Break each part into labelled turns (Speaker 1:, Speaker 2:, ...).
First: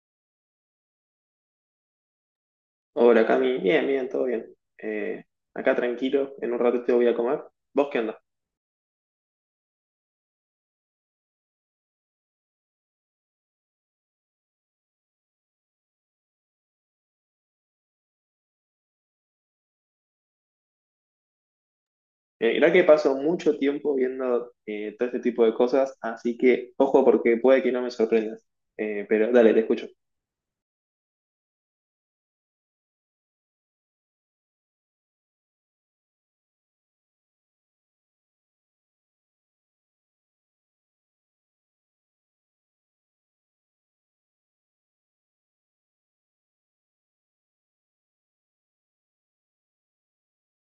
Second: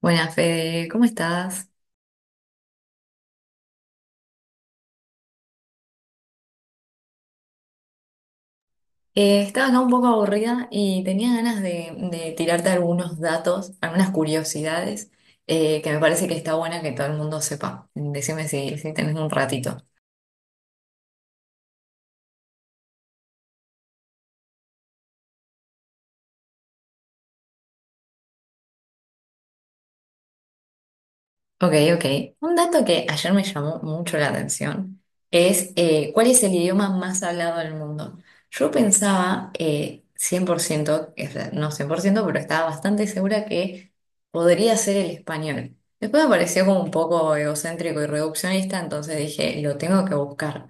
Speaker 1: Buenas, Fede, ¿cómo estás?
Speaker 2: Hola Cami, bien, bien, todo bien. Eh, Acá tranquilo, en un rato te voy a comer. ¿Vos qué onda?
Speaker 1: Estaba acá un poco aburrida y tenía ganas de tirarte algunos datos, algunas curiosidades que me parece que está buena que todo el mundo sepa. Decime si tenés un ratito.
Speaker 2: Mirá que paso mucho tiempo viendo todo este tipo de cosas, así que ojo porque puede que no me sorprendas. Pero dale, te escucho.
Speaker 1: Ok, ok. Un dato que ayer me llamó mucho la atención es ¿cuál es el idioma más hablado del mundo? Yo pensaba 100%, o sea, no 100%, pero estaba bastante segura que podría ser el español. Después me pareció como un poco egocéntrico y reduccionista, entonces dije, lo tengo que buscar.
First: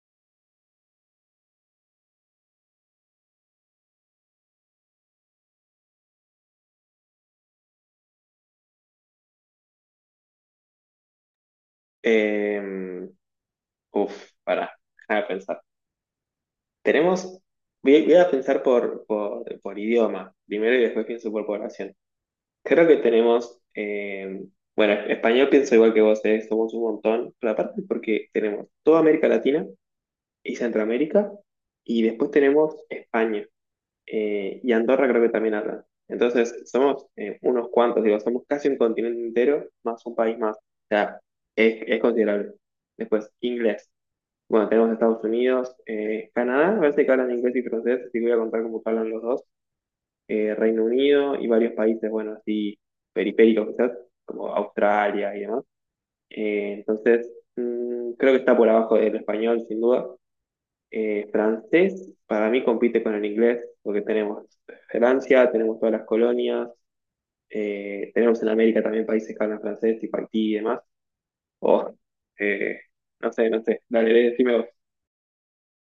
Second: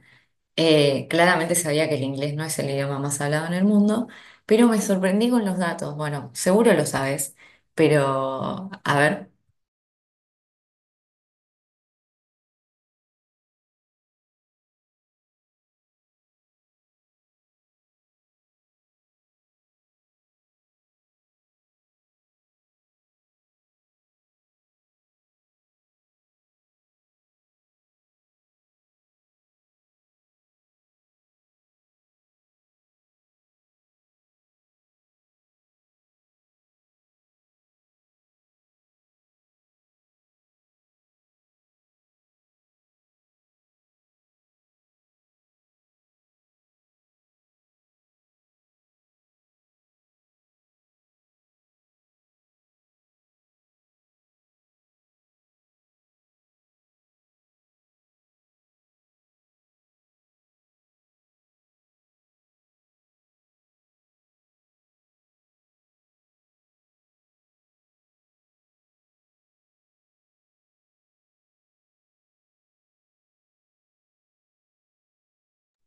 Speaker 1: Claramente sabía que el inglés no es el idioma más hablado en el mundo, pero me sorprendí con los datos. Bueno, seguro lo sabes, pero a ver.
Speaker 2: Eh, Uf, pará, déjame pensar. Tenemos, voy, a voy a pensar por idioma, primero y después pienso por población. Creo que tenemos, bueno, español pienso igual que vos, somos un montón, pero aparte porque tenemos toda América Latina y Centroamérica. Y después tenemos España y Andorra creo que también hablan. Entonces, somos unos cuantos, digo, somos casi un continente entero más un país más. O sea, es considerable. Después, inglés. Bueno, tenemos Estados Unidos, Canadá, a veces que hablan inglés y francés, así que voy a contar cómo hablan los dos. Reino Unido y varios países, bueno, así periféricos quizás, como Australia y demás. Entonces, mm, creo que está por abajo del español, sin duda. Francés para mí compite con el inglés, porque tenemos Francia, tenemos todas las colonias, tenemos en América también países que hablan francés, tipo Haití y demás. O, eh, no sé, no sé, dale, decime vos.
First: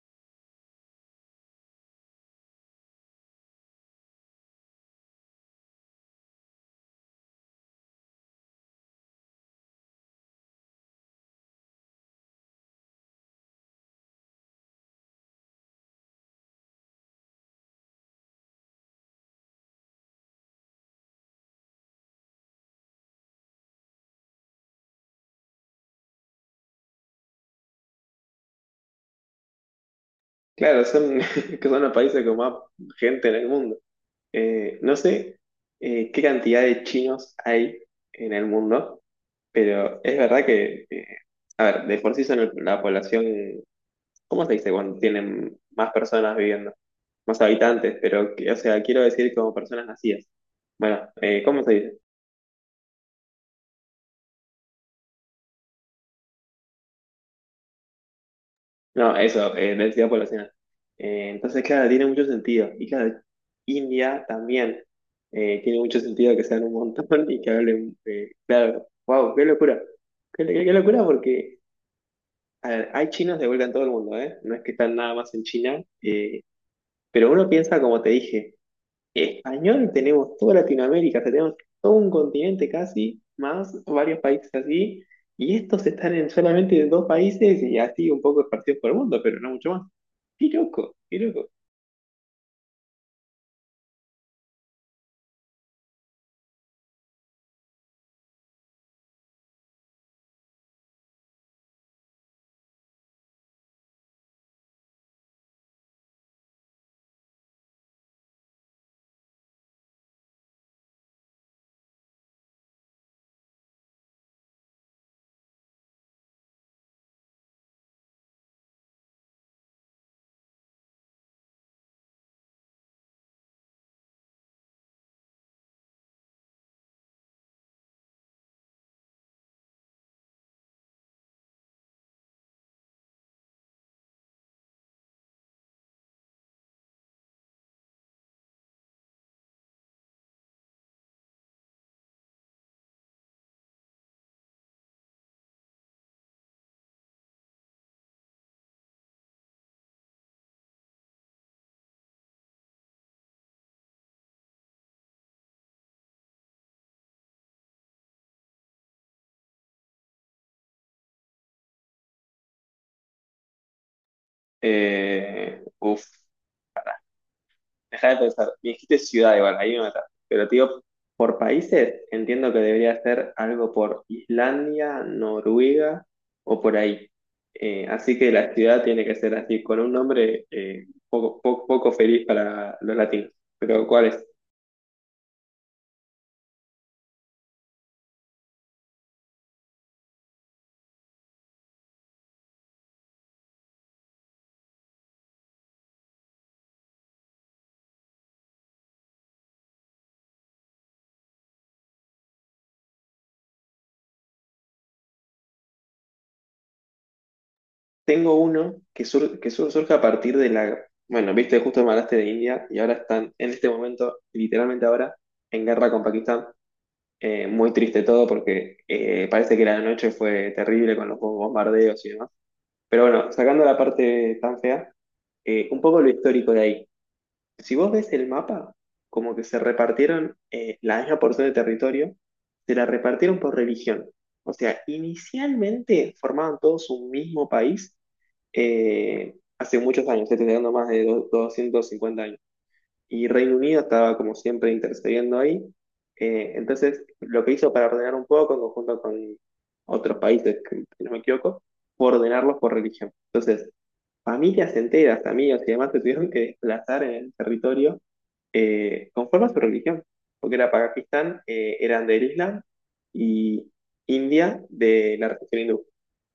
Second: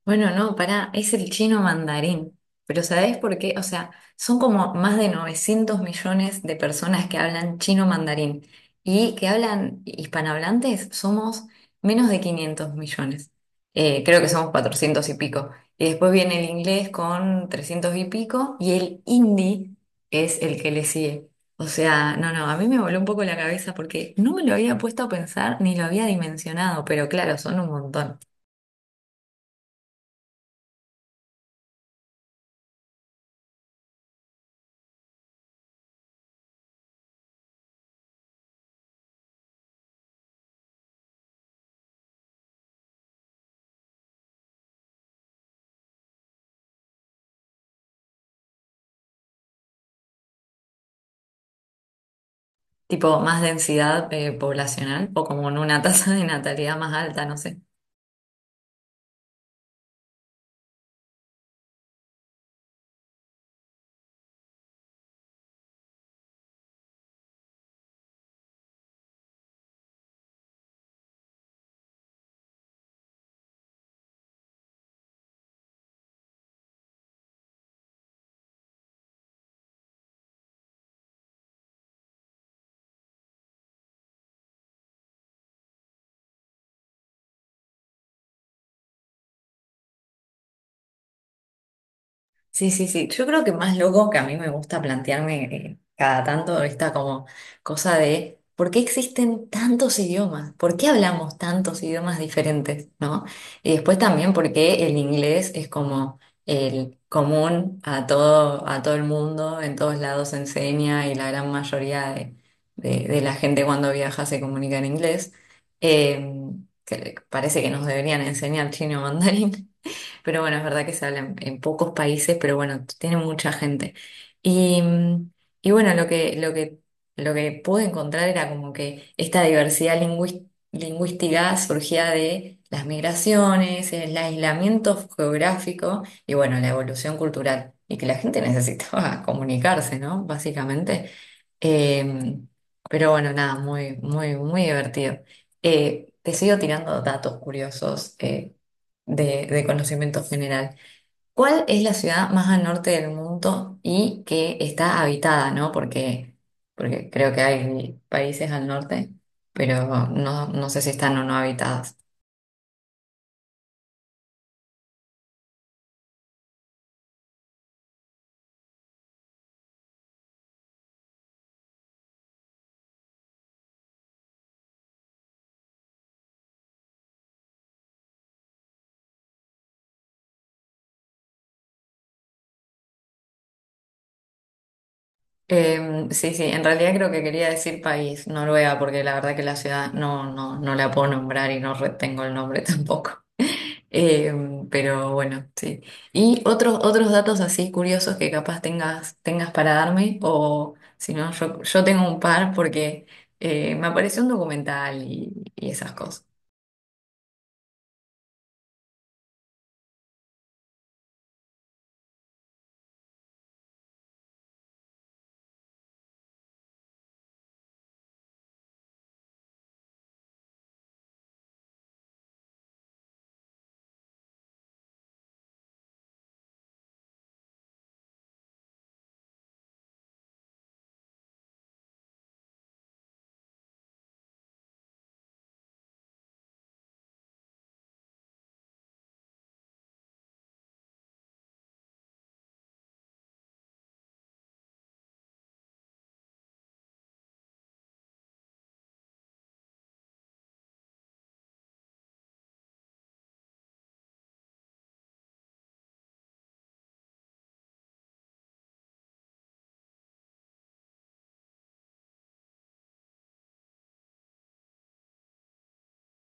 Speaker 1: Bueno, no, pará, es el chino mandarín. Pero ¿sabés por qué? O sea, son como más de 900 millones de personas que hablan chino mandarín y que hablan hispanohablantes somos menos de 500 millones. Creo que somos 400 y pico. Y después viene el inglés con 300 y pico y el hindi es el que le sigue. O sea, no, no, a mí me voló un poco la cabeza porque no me lo había puesto a pensar ni lo había dimensionado, pero claro, son un montón.
Speaker 2: Claro, son, que son los países con más gente en el mundo. No sé qué cantidad de chinos hay en el mundo, pero es verdad que, a ver, de por sí son la población. ¿Cómo se dice cuando tienen más personas viviendo? Más habitantes, pero, o sea, quiero decir como personas nacidas. Bueno, ¿cómo se dice?
Speaker 1: Tipo más densidad poblacional o como en una tasa de natalidad más alta, no sé.
Speaker 2: No, eso, densidad poblacional. Entonces, claro, tiene mucho sentido. Y claro, India también tiene mucho sentido que sean un montón y que hablen, claro, wow, qué locura. Qué locura porque, a ver, hay chinos de vuelta en todo el mundo, ¿eh? No es que están nada más en China, pero uno piensa, como te dije, español tenemos toda Latinoamérica, o sea, tenemos todo un continente casi, más varios países así, y estos están en solamente dos países y así un poco esparcidos por el mundo, pero no mucho más. Qué loco, qué loco.
Speaker 1: Sí, sí, sí. Yo creo que más loco que a mí me gusta plantearme cada tanto esta como cosa de ¿por qué existen tantos idiomas? ¿Por qué hablamos tantos idiomas diferentes? ¿No? Y después también por qué el inglés es como el común a todo el mundo, en todos lados se enseña y la gran mayoría de la gente cuando viaja se comunica en inglés. Eh, que parece que nos deberían enseñar chino mandarín. Pero bueno, es verdad que se habla en pocos países, pero bueno, tiene mucha gente. Y, y bueno, lo que pude encontrar era como que esta diversidad lingüística surgía de las migraciones, el aislamiento geográfico y bueno, la evolución cultural. Y que la gente necesitaba comunicarse, ¿no? Básicamente. Eh, pero bueno, nada, muy, muy, muy divertido. Te sigo tirando datos curiosos, de conocimiento general. ¿Cuál es la ciudad más al norte del mundo y que está habitada, ¿no? Porque, porque creo que hay países al norte, pero no, no sé si están o no habitadas.
Speaker 2: Uf. Deja de pensar, me dijiste ciudad igual, ahí me mataste. Pero te digo, por países, entiendo que debería ser algo por Islandia, Noruega o por ahí. Así que la ciudad tiene que ser así, con un nombre poco, poco, poco feliz para los latinos. Pero ¿cuál es?
Speaker 1: Sí, sí, en realidad creo que quería decir país, Noruega, porque la verdad que la ciudad no la puedo nombrar y no retengo el nombre tampoco. Eh, pero bueno, sí. Y otros datos así curiosos que capaz tengas para darme, o si no, yo tengo un par porque me apareció un documental y esas cosas.
Speaker 2: Tengo uno que, surge a partir de la... Bueno, viste, justo me hablaste de India y ahora están, en este momento, literalmente ahora, en guerra con Pakistán. Muy triste todo porque parece que la noche fue terrible con los bombardeos y demás. Pero bueno, sacando la parte tan fea, un poco lo histórico de ahí. Si vos ves el mapa, como que se repartieron la misma porción de territorio, se la repartieron por religión. O sea, inicialmente formaban todos un mismo país hace muchos años, estoy hablando más de 250 años. Y Reino Unido estaba como siempre intercediendo ahí. Entonces, lo que hizo para ordenar un poco, en conjunto con otros países, que, si no me equivoco, fue ordenarlos por religión. Entonces, familias enteras, amigos y demás se tuvieron que desplazar en el territorio conforme a su religión, porque era Pakistán, eran del Islam y India de la religión hindú.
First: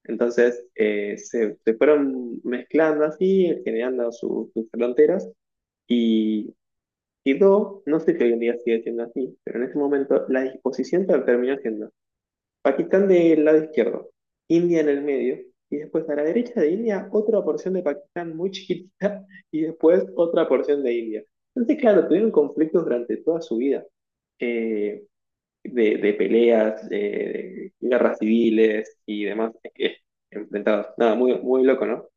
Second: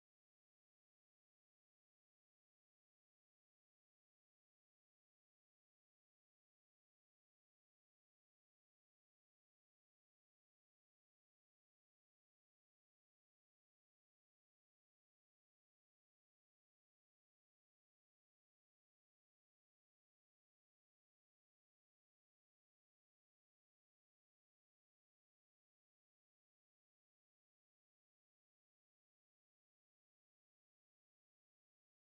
Speaker 2: Entonces, se fueron mezclando así, generando sus fronteras. Y y dos, no sé si hoy en día sigue siendo así, pero en ese momento la disposición terminó siendo Pakistán del lado izquierdo, India en el medio, y después a la derecha de India otra porción de Pakistán muy chiquitita, y después otra porción de India. Entonces, claro, tuvieron conflictos durante toda su vida, eh, de peleas, de guerras civiles y demás eh, enfrentados. Nada, muy, muy loco, ¿no?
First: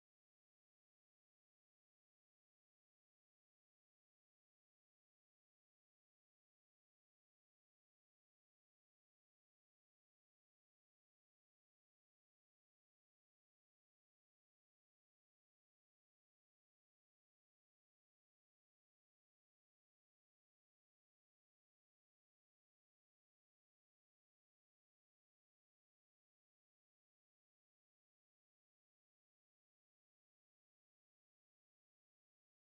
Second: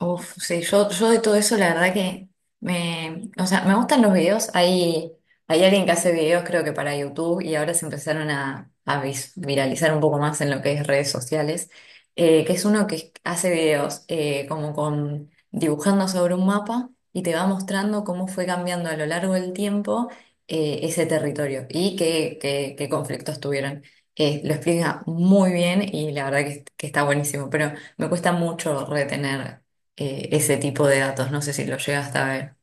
Speaker 1: Uf, sí, yo de todo eso la verdad que me, o sea, me gustan los videos. Hay alguien que hace videos creo que para YouTube y ahora se empezaron a viralizar un poco más en lo que es redes sociales, que es uno que hace videos como con dibujando sobre un mapa y te va mostrando cómo fue cambiando a lo largo del tiempo ese territorio y qué conflictos tuvieron. Lo explica muy bien y la verdad que está buenísimo, pero me cuesta mucho retener ese tipo de datos. No sé si lo llegaste a ver.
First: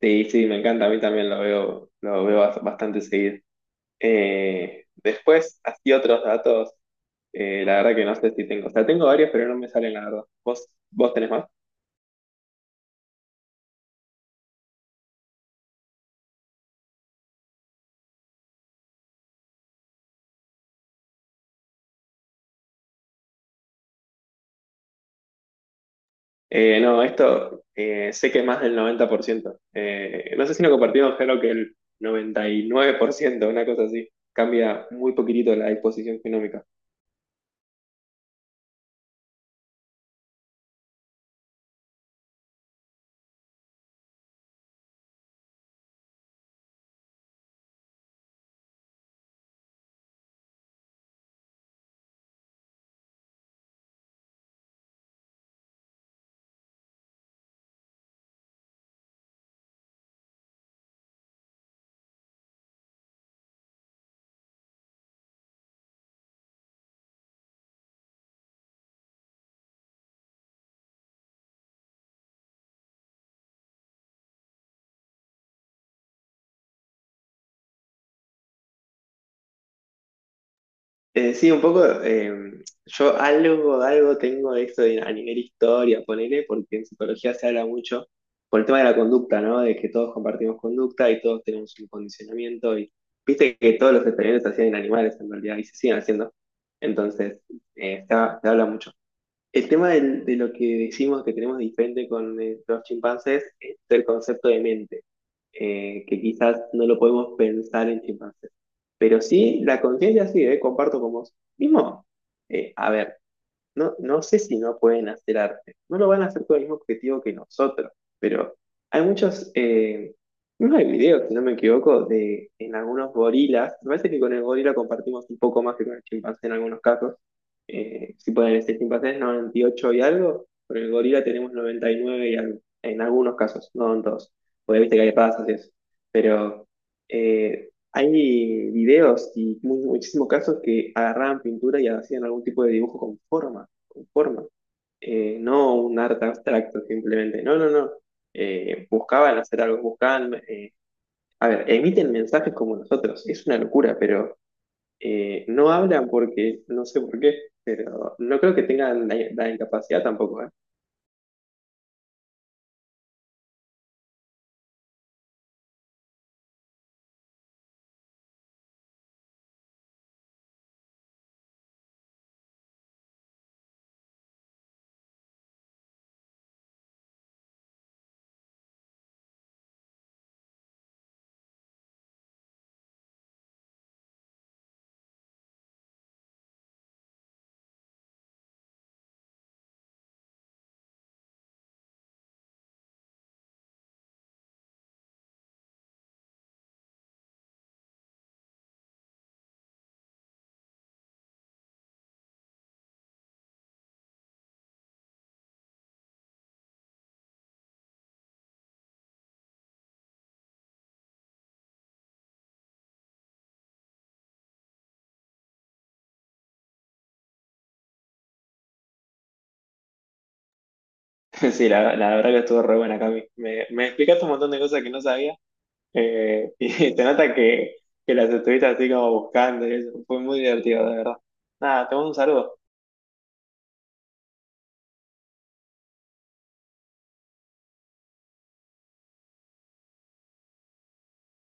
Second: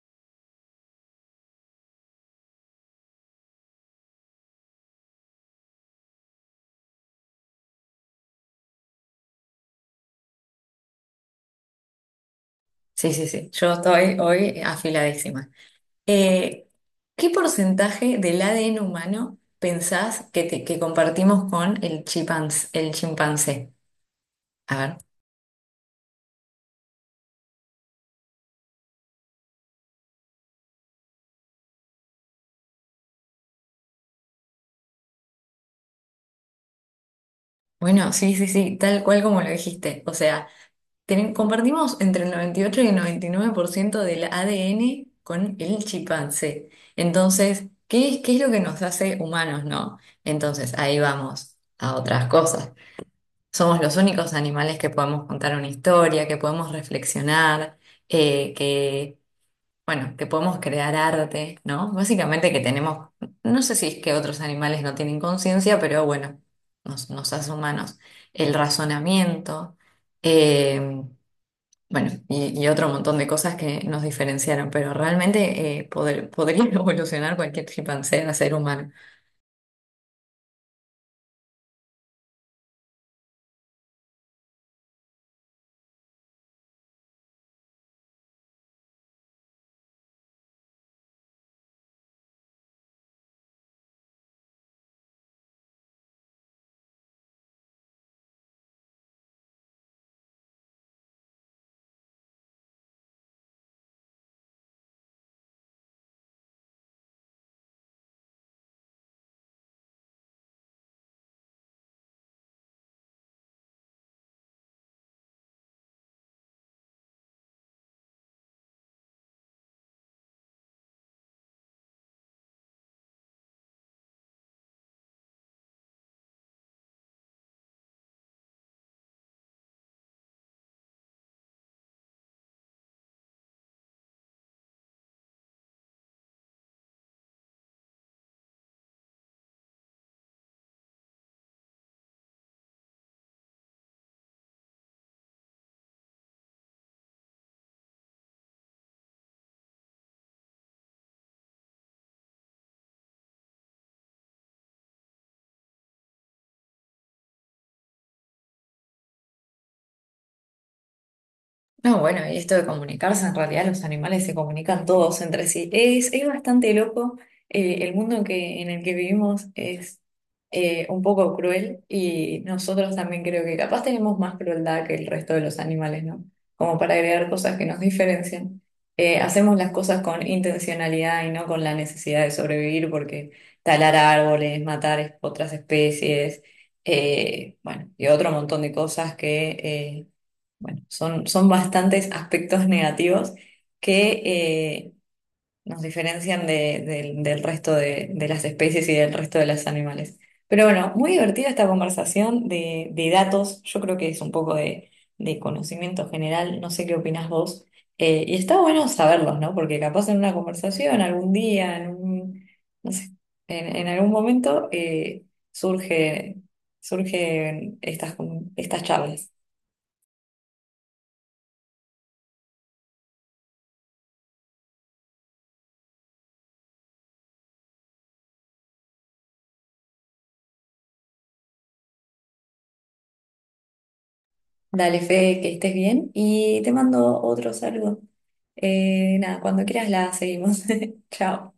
Speaker 2: Sí, sí, me encanta, a mí también lo veo bastante seguido. Después, así otros datos, la verdad que no sé si tengo. O sea, tengo varios, pero no me salen, la verdad. Vos tenés más?
Speaker 1: Sí, sí, sí. Yo estoy hoy afiladísima. Eh, ¿Qué porcentaje del ADN humano pensás que compartimos con el el chimpancé? A ver.
Speaker 2: No, esto sé que más del 90%. No sé si lo compartimos, creo que el 99%, una cosa así. Cambia muy poquitito la disposición genómica.
Speaker 1: Bueno, sí, sí, sí, tal cual como lo dijiste. O sea, compartimos entre el 98 y el 99% del ADN con el chimpancé. Entonces, ¿qué es lo que nos hace humanos, no? Entonces, ahí vamos a otras cosas. Somos los únicos animales que podemos contar una historia, que podemos reflexionar, eh, que, bueno, que podemos crear arte, ¿no? Básicamente que tenemos, no sé si es que otros animales no tienen conciencia, pero bueno, nos, nos hace humanos. El razonamiento, eh, bueno, y otro montón de cosas que nos diferenciaron, pero realmente podría evolucionar cualquier chimpancé a ser humano.
Speaker 2: Sí, un poco, yo algo, algo tengo de esto a nivel historia, ponele, porque en psicología se habla mucho por el tema de la conducta, ¿no? De que todos compartimos conducta y todos tenemos un condicionamiento y viste que todos los experimentos se hacían en animales en realidad y se siguen haciendo. Entonces, se habla mucho. El tema de lo que decimos que tenemos diferente con los chimpancés es el concepto de mente, que quizás no lo podemos pensar en chimpancés. Pero sí, la conciencia sí, comparto con vos. Mismo, a ver. No, no sé si no pueden hacer arte. No lo van a hacer con el mismo objetivo que nosotros, pero hay muchos, no hay videos, si no me equivoco, de en algunos gorilas. Me parece que con el gorila compartimos un poco más que con el chimpancé en algunos casos. Si pueden decir chimpancés 98 y ocho y algo, con el gorila tenemos 99 y nueve y algo, en algunos casos, no en todos. Porque viste que hay razas y eso. Pero hay videos y muchísimos casos que agarraban pintura y hacían algún tipo de dibujo con forma, no un arte abstracto simplemente, no, no, no. Buscaban hacer algo, buscaban, a ver, emiten mensajes como nosotros, es una locura, pero no hablan porque, no sé por qué, pero no creo que tengan la incapacidad tampoco, ¿eh?
Speaker 1: No, bueno, y esto de comunicarse, en realidad los animales se comunican todos entre sí. Es bastante loco. El mundo que, en el que vivimos es un poco cruel y nosotros también creo que capaz tenemos más crueldad que el resto de los animales, ¿no? Como para agregar cosas que nos diferencian. Hacemos las cosas con intencionalidad y no con la necesidad de sobrevivir porque talar árboles, matar otras especies, bueno, y otro montón de cosas que... bueno, son bastantes aspectos negativos que nos diferencian del del resto de las especies y del resto de los animales. Pero bueno, muy divertida esta conversación de datos. Yo creo que es un poco de conocimiento general. No sé qué opinás vos. Y está bueno saberlos, ¿no? Porque capaz en una conversación, algún día, no sé, en algún momento surge, surgen estas, estas charlas.
Speaker 2: Sí, la verdad que estuvo re buena, Cami. Me explicaste un montón de cosas que no sabía y te nota que las estuviste así como buscando y eso, fue muy divertido, de verdad. Nada, te mando un saludo.
Speaker 1: Dale, Fede, que estés bien y te mando otro saludo. Nada, cuando quieras la seguimos. Chao.